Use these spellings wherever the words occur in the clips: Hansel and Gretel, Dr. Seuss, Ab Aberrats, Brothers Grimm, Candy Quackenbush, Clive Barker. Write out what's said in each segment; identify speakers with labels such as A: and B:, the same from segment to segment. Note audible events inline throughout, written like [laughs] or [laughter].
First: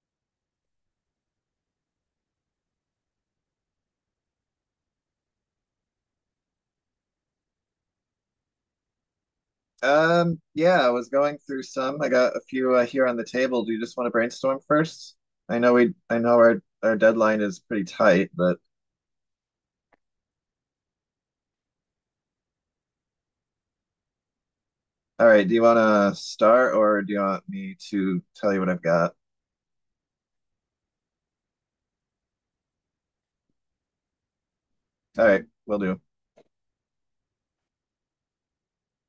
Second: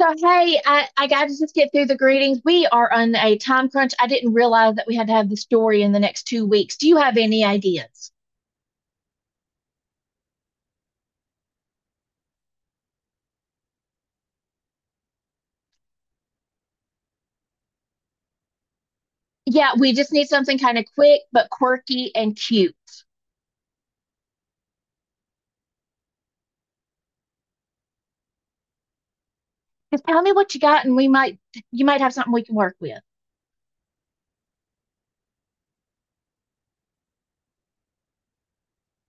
A: So, hey, I got to just get through the greetings. We are on a time crunch. I didn't realize that we had to have the story in the next 2 weeks. Do you have any ideas?
B: Yeah, I was going through some. I got a few here on the table. Do you just want to brainstorm first? I know our deadline is pretty tight, but
A: Yeah, we just need something kind of quick but quirky and cute.
B: all right. Do you want to start, or do you want me to tell you what I've got?
A: Just tell me what you got, and we might you might have something we can work with.
B: All right, we'll do.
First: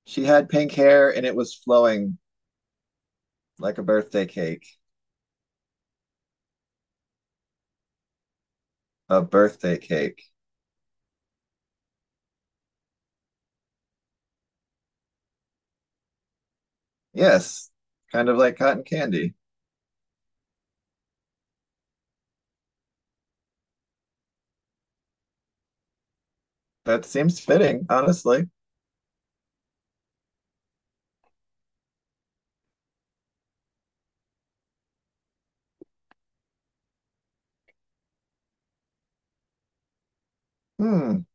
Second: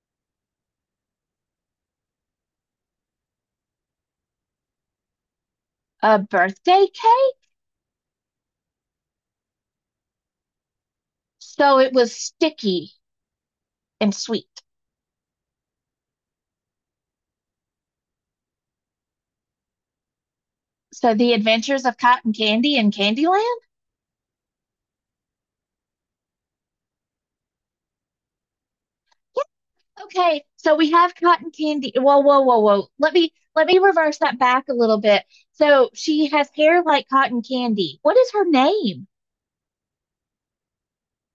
B: She had pink hair, and it was flowing like a birthday cake.
A: A birthday cake?
B: A birthday cake.
A: So it was sticky and sweet.
B: Yes, kind of like cotton candy.
A: So the adventures of cotton candy and Candyland?
B: That seems fitting, honestly.
A: Okay, so we have cotton candy. Whoa, whoa, whoa, whoa. Let me reverse that back a little bit. So she has hair like cotton candy. What is her name?
B: Hmm.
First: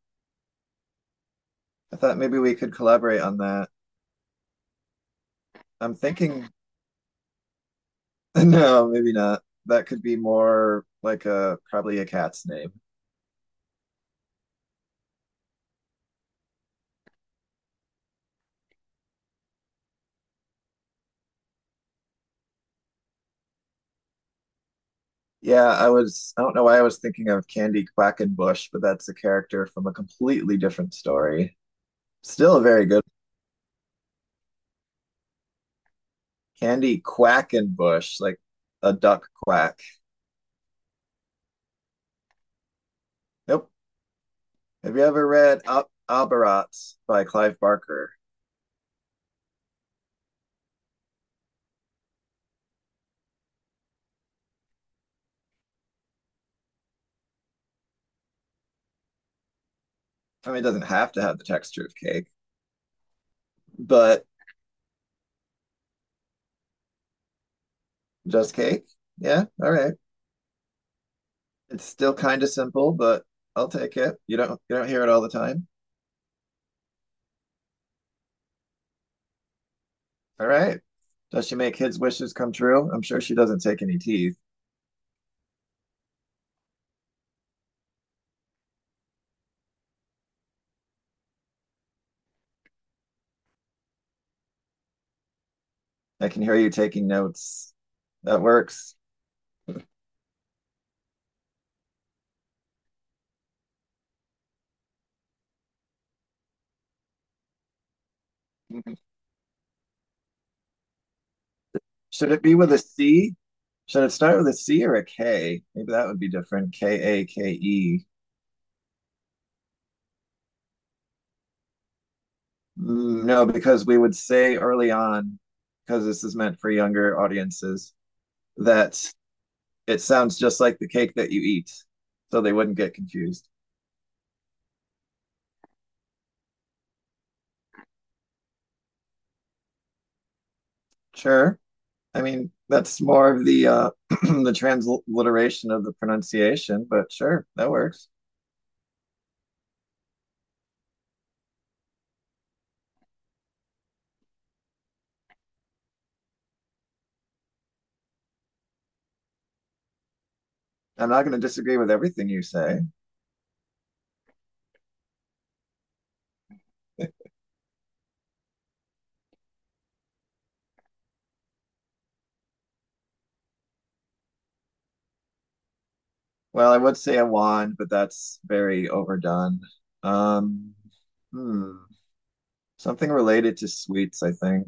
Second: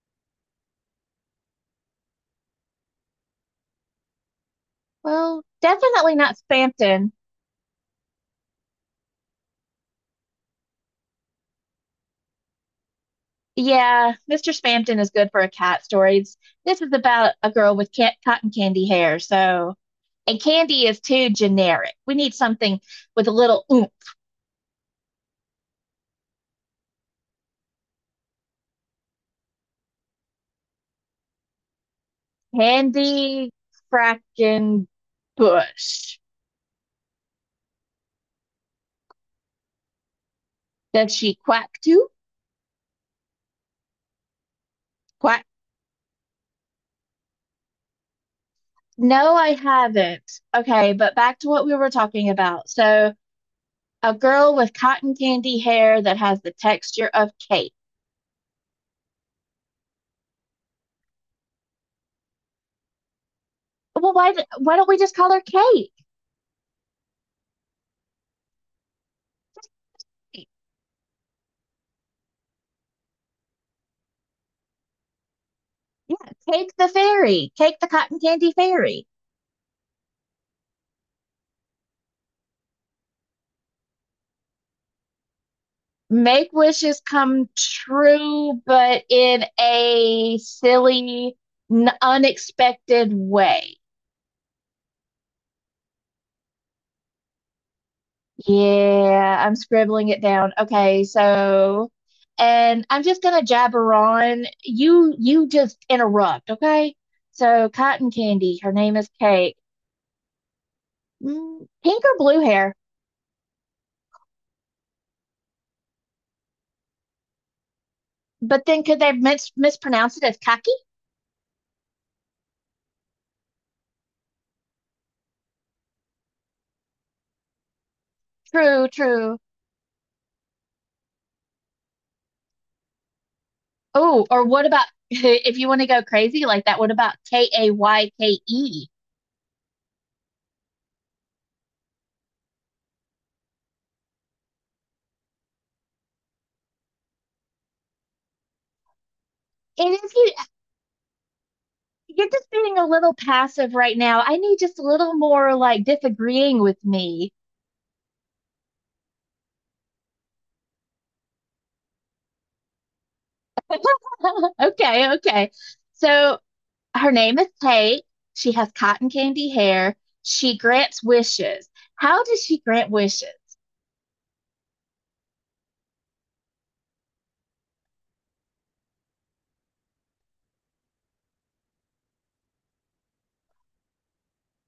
B: I thought maybe we could collaborate on that.
A: Well,
B: I'm
A: definitely not
B: thinking
A: Spampton.
B: [laughs] no, maybe not. That could be more like a probably a cat's name.
A: Yeah, Mr. Spampton is good for a cat stories. This is about a girl with cat cotton candy hair. So, and candy is too generic. We need something with a little oomph.
B: Yeah, I don't know why I was thinking of Candy Quackenbush, but that's a character from a completely different story. Still a very good
A: Candy Kraken Bush.
B: Candy Quackenbush, like a duck quack.
A: Does she quack too?
B: Nope. Have you ever
A: Quack,
B: read Ab Aberrats by Clive Barker?
A: no, I haven't. Okay, but back to what we were talking about. So, a girl with cotton candy hair that has the texture of cake.
B: I mean, it doesn't have to have the texture of cake,
A: Well,
B: but
A: why don't we just call her Cake?
B: just cake? Yeah, all right. It's still kind of simple, but I'll take it. You don't hear it all the time.
A: Yeah, Cake the fairy. Cake the cotton candy fairy.
B: All right. Does she make kids' wishes come true? I'm sure she doesn't take any teeth.
A: Make wishes come true, but in a silly, unexpected way.
B: I can hear you taking notes. That works.
A: Yeah, I'm scribbling it down. Okay, so, and I'm just gonna jabber on. You just interrupt, okay? So, Cotton Candy, her name is
B: [laughs]
A: Cake. Mm, pink or
B: Should
A: blue
B: it be with
A: hair?
B: a C? Should it start with a C or a K? Maybe that would be different. Kake.
A: But then could they mispronounce it as kaki?
B: Mm, no, because we would say early on, because this is meant for younger audiences,
A: True,
B: that
A: true.
B: it sounds just like the cake that you eat. So they wouldn't get confused.
A: Oh, or what about [laughs] if you want to go crazy like that? What about Kayke?
B: Sure. I mean, that's more of the [clears throat] the transliteration of the pronunciation, but sure, that works.
A: And if you're just being a little passive right now, I need just a little more like disagreeing with me.
B: I'm not going to disagree with everything you say.
A: [laughs] Okay, okay. So her name is Kate. She has cotton candy hair. She grants wishes. How does she grant wishes?
B: Well, I would say a wand, but that's very overdone. Um, hmm, Something related to sweets, I think.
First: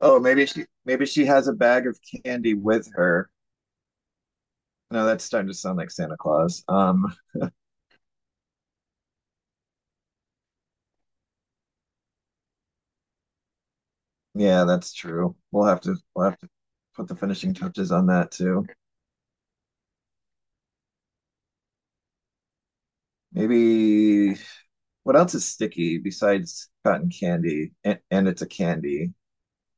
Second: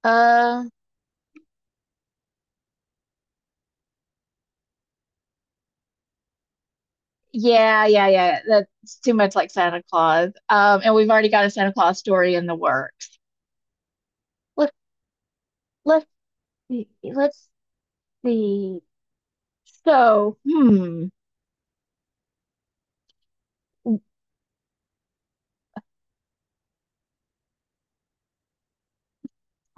B: Oh,
A: Uh,
B: maybe she has a bag of candy with her. No, that's starting to sound like Santa Claus.
A: yeah, yeah, yeah. That's too much like Santa Claus. And we've already got a Santa Claus story in the works.
B: Yeah,
A: Let's
B: that's true.
A: let's
B: We'll have to put the
A: Let's
B: finishing touches on that too.
A: see. So,
B: Maybe what else is sticky besides cotton candy? And it's a candy.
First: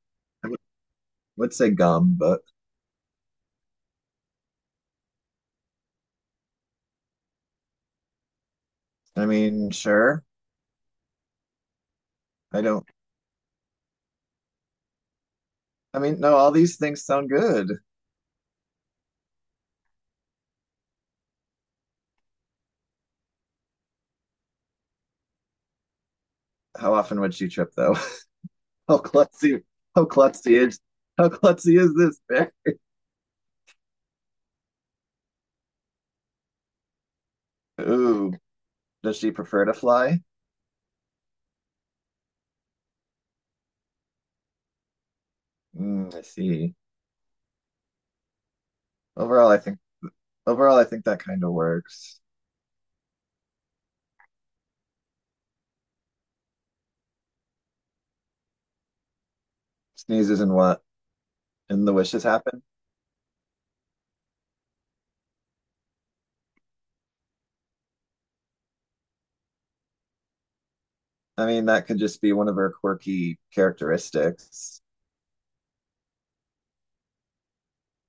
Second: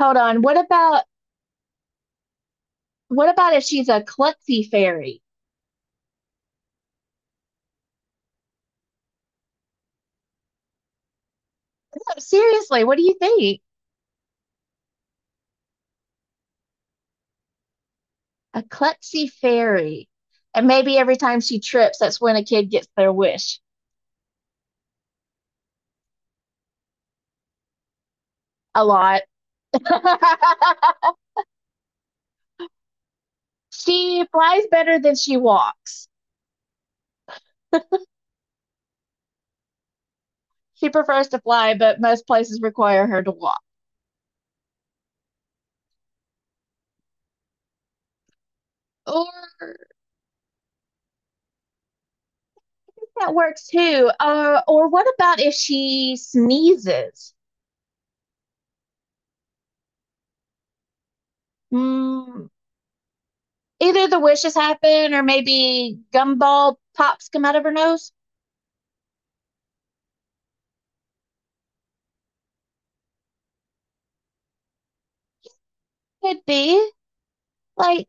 A: Hold on.
B: I would, would say gum, but
A: What about if she's a klutzy fairy?
B: I mean, sure.
A: No,
B: I
A: seriously,
B: don't.
A: what do you think?
B: I mean, no, all these things sound good.
A: A klutzy fairy. And maybe every time she trips, that's when a kid gets their wish.
B: How often would she trip though?
A: A
B: [laughs] How
A: lot.
B: klutzy,
A: [laughs]
B: how klutzy is, how klutzy is this bear?
A: She flies better than she walks.
B: Ooh, does she prefer to fly?
A: She prefers to fly, but most places require her to walk.
B: Mm, I see. Overall,
A: Or
B: I think overall, I think that kind of works.
A: that works too. Or what about if she sneezes?
B: Sneezes and what? And the wishes
A: Mm,
B: happen.
A: either the wishes happen, or maybe gumball pops come out of her nose.
B: I mean, that could just be one of her quirky characteristics.
A: Could be. Like,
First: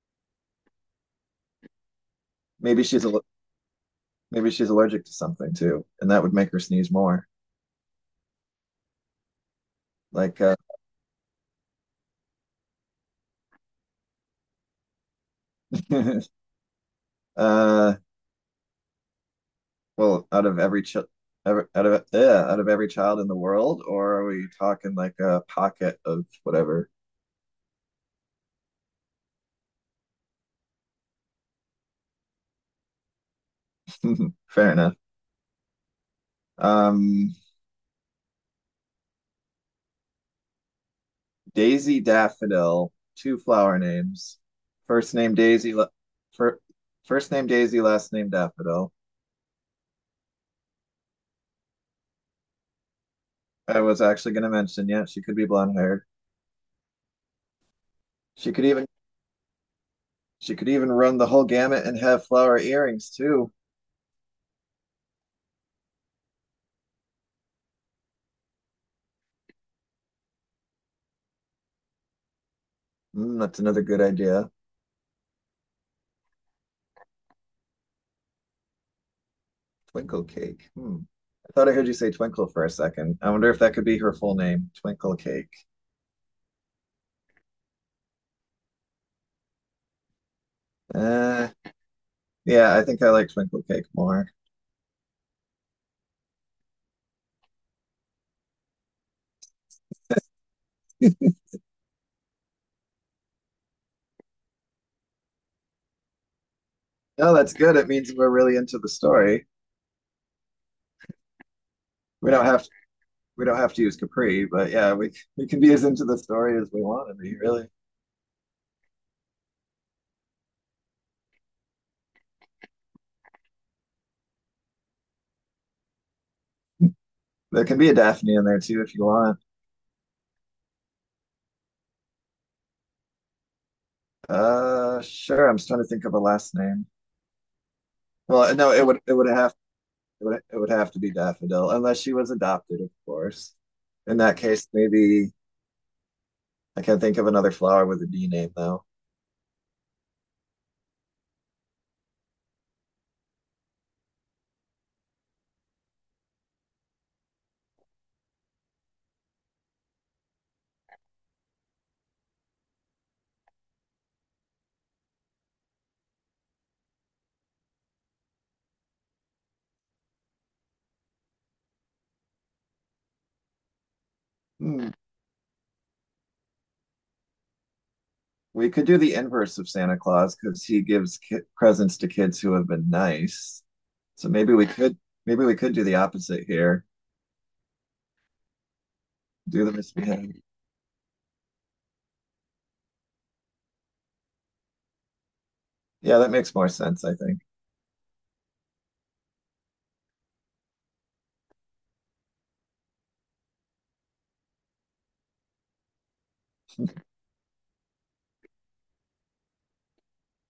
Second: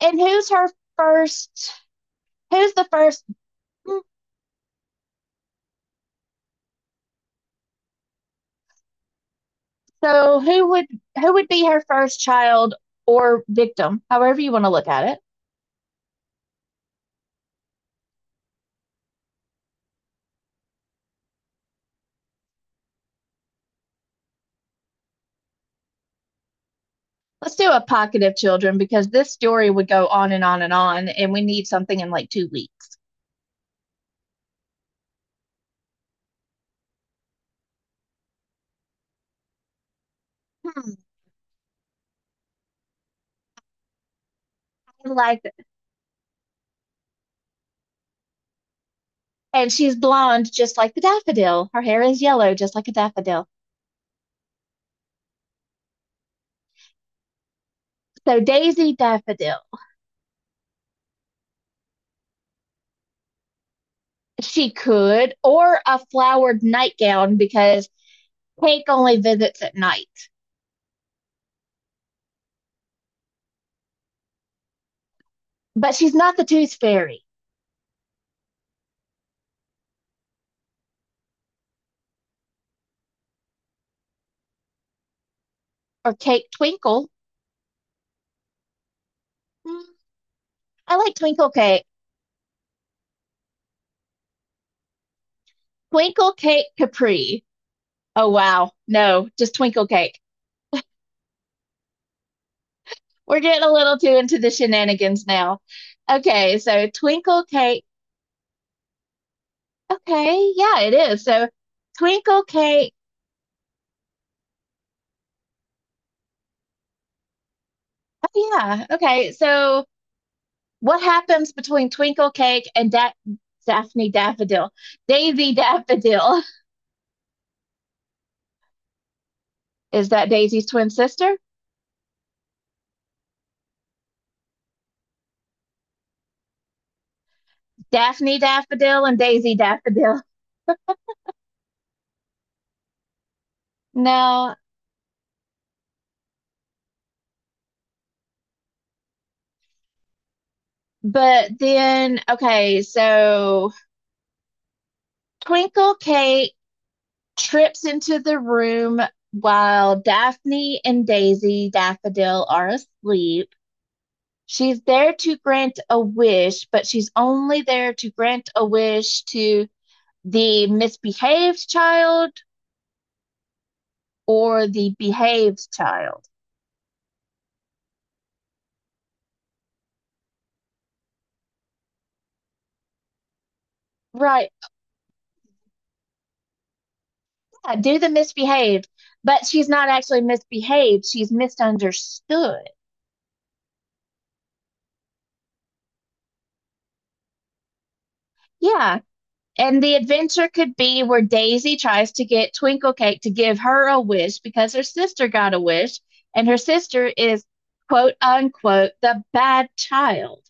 A: and who's her first? Who's
B: Maybe
A: the
B: she's a
A: first? mm,
B: Maybe she's allergic to something too, and that would make her sneeze more.
A: So
B: Like, uh,
A: who would be her first child or victim, however you want to look at it?
B: [laughs] uh, well, out of every ch ever- out of yeah, out of every child in the world, or are we talking like a pocket of whatever?
A: Let's do a pocket of children because this story would go on and on and on, and we need something in like 2 weeks.
B: [laughs] Fair enough. Um,
A: Hmm,
B: Daisy Daffodil, two flower names.
A: I
B: First name
A: like that.
B: Daisy, la- fir first name Daisy, last name Daffodil.
A: And she's blonde, just like the daffodil. Her hair is yellow, just like a daffodil.
B: I was actually going to mention, yeah, she could be blonde haired.
A: So
B: She could even
A: Daisy Daffodil.
B: she could even run the whole gamut and have flower earrings too.
A: She could, or a flowered nightgown because Cake only visits at night.
B: Mm, that's another good idea.
A: But she's not the Tooth Fairy
B: Twinkle cake. Hmm. I thought I heard you say twinkle for a second. I wonder if that could be her full name, Twinkle Cake.
A: or Cake Twinkle. Hmm, I like
B: Uh,
A: Twinkle Cake.
B: yeah, I think I like Twinkle Cake more.
A: Twinkle Cake Capri. Oh, wow. No, just Twinkle Cake. We're getting a little too into the shenanigans now. Okay, so
B: No,
A: Twinkle
B: that's good.
A: Cake.
B: It means we're really into the story.
A: Okay, yeah, it is. So
B: We
A: Twinkle
B: don't have
A: Cake.
B: we don't have to use Capri, but yeah, we can be as into the story as we want to be, really.
A: Oh, yeah. Okay, so what happens between Twinkle Cake and da Daphne Daffodil? Daisy Daffodil.
B: There can be a Daphne in there too if you want.
A: Is that Daisy's twin sister?
B: Sure. I'm just trying to think of a last name.
A: Daphne
B: Well, no,
A: Daffodil and Daisy Daffodil.
B: it would have to be Daffodil, unless she was adopted, of course. In that
A: No,
B: case, maybe I can't think of another flower with a D name though.
A: but then, okay, so Twinkle Cake trips into the room while Daphne and Daisy Daffodil are asleep. She's there to grant a wish, but she's only there to grant a wish to the misbehaved child or
B: Hmm.
A: the behaved child.
B: We could do the inverse of Santa Claus because he gives ki presents to kids who have been nice. So
A: Right.
B: maybe we [laughs] could maybe we could do the opposite here.
A: Yeah, do the misbehaved, but
B: Do
A: she's
B: the
A: not actually
B: misbehave.
A: misbehaved. She's misunderstood.
B: Yeah, that makes more sense, I think.
A: Yeah. And the adventure could be where Daisy tries to get Twinklecake to give her a wish because her sister got a wish, and her sister is quote unquote the bad child.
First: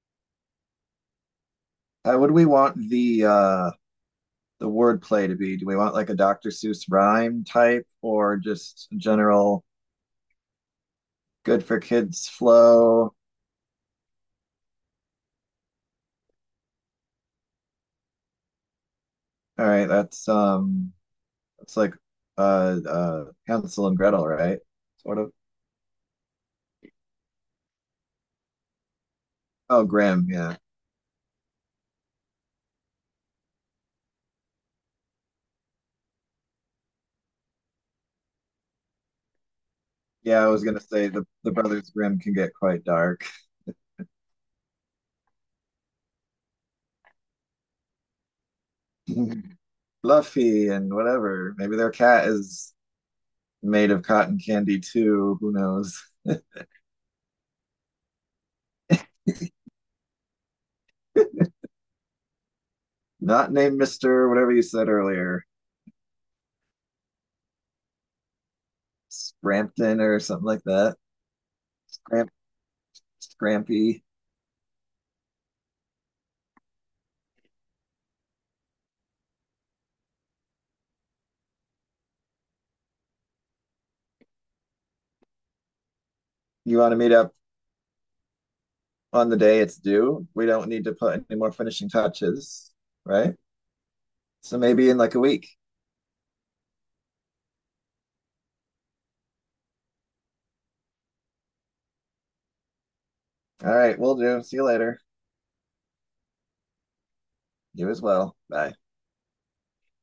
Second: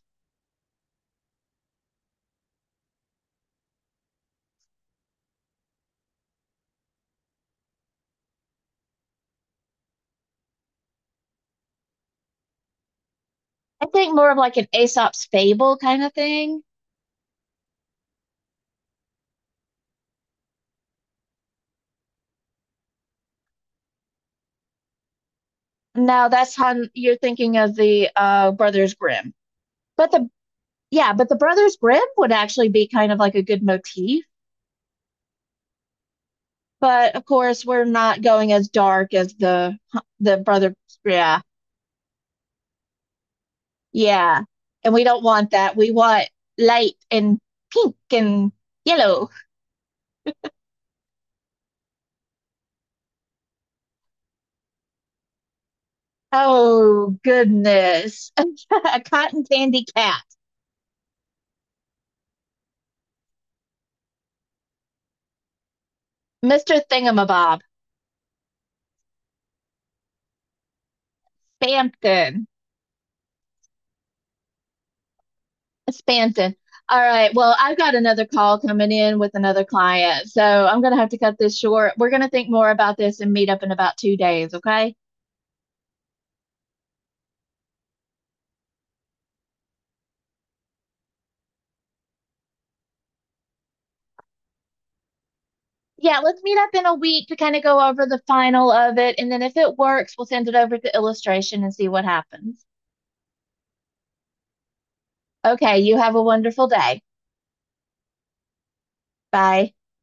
B: How would we want the word play to be? Do we want like a Dr. Seuss rhyme type or just general good for kids flow?
A: I think more of like an Aesop's fable kind of thing.
B: All right, that's like Hansel and Gretel, right? Sort of.
A: No, that's how you're thinking of the Brothers Grimm.
B: Oh,
A: But
B: Grimm,
A: the
B: yeah.
A: yeah, but the Brothers Grimm would actually be kind of like a good motif. But of course, we're not going as dark as the
B: Yeah, I was
A: Brothers.
B: gonna say
A: Yeah,
B: the Brothers Grimm can get quite dark.
A: yeah. And we don't want that. We want light and pink and yellow.
B: [laughs] Fluffy and whatever. Maybe their cat is made of cotton candy too. Who knows?
A: Oh, goodness. [laughs] A cotton candy cat.
B: Not named Mister, whatever you said earlier.
A: Mr. Thingamabob.
B: Scrampton or something like that. Scramp
A: Spampton.
B: Scrampy.
A: Spampton. All right. Well, I've got another call coming in with another client. So I'm going to have to cut this short. We're going to think more about this and meet up in about 2 days. Okay.
B: You want to meet up on the day it's due? We don't need to put any more finishing touches, right? So maybe in like a week.
A: Yeah. Let's meet up in a week to kind of go over the final of it. And then if it works, we'll send it over to illustration and see what happens.
B: All right, we'll do. See you later.
A: Okay, you have a wonderful day.
B: You as well. Bye.
A: Bye.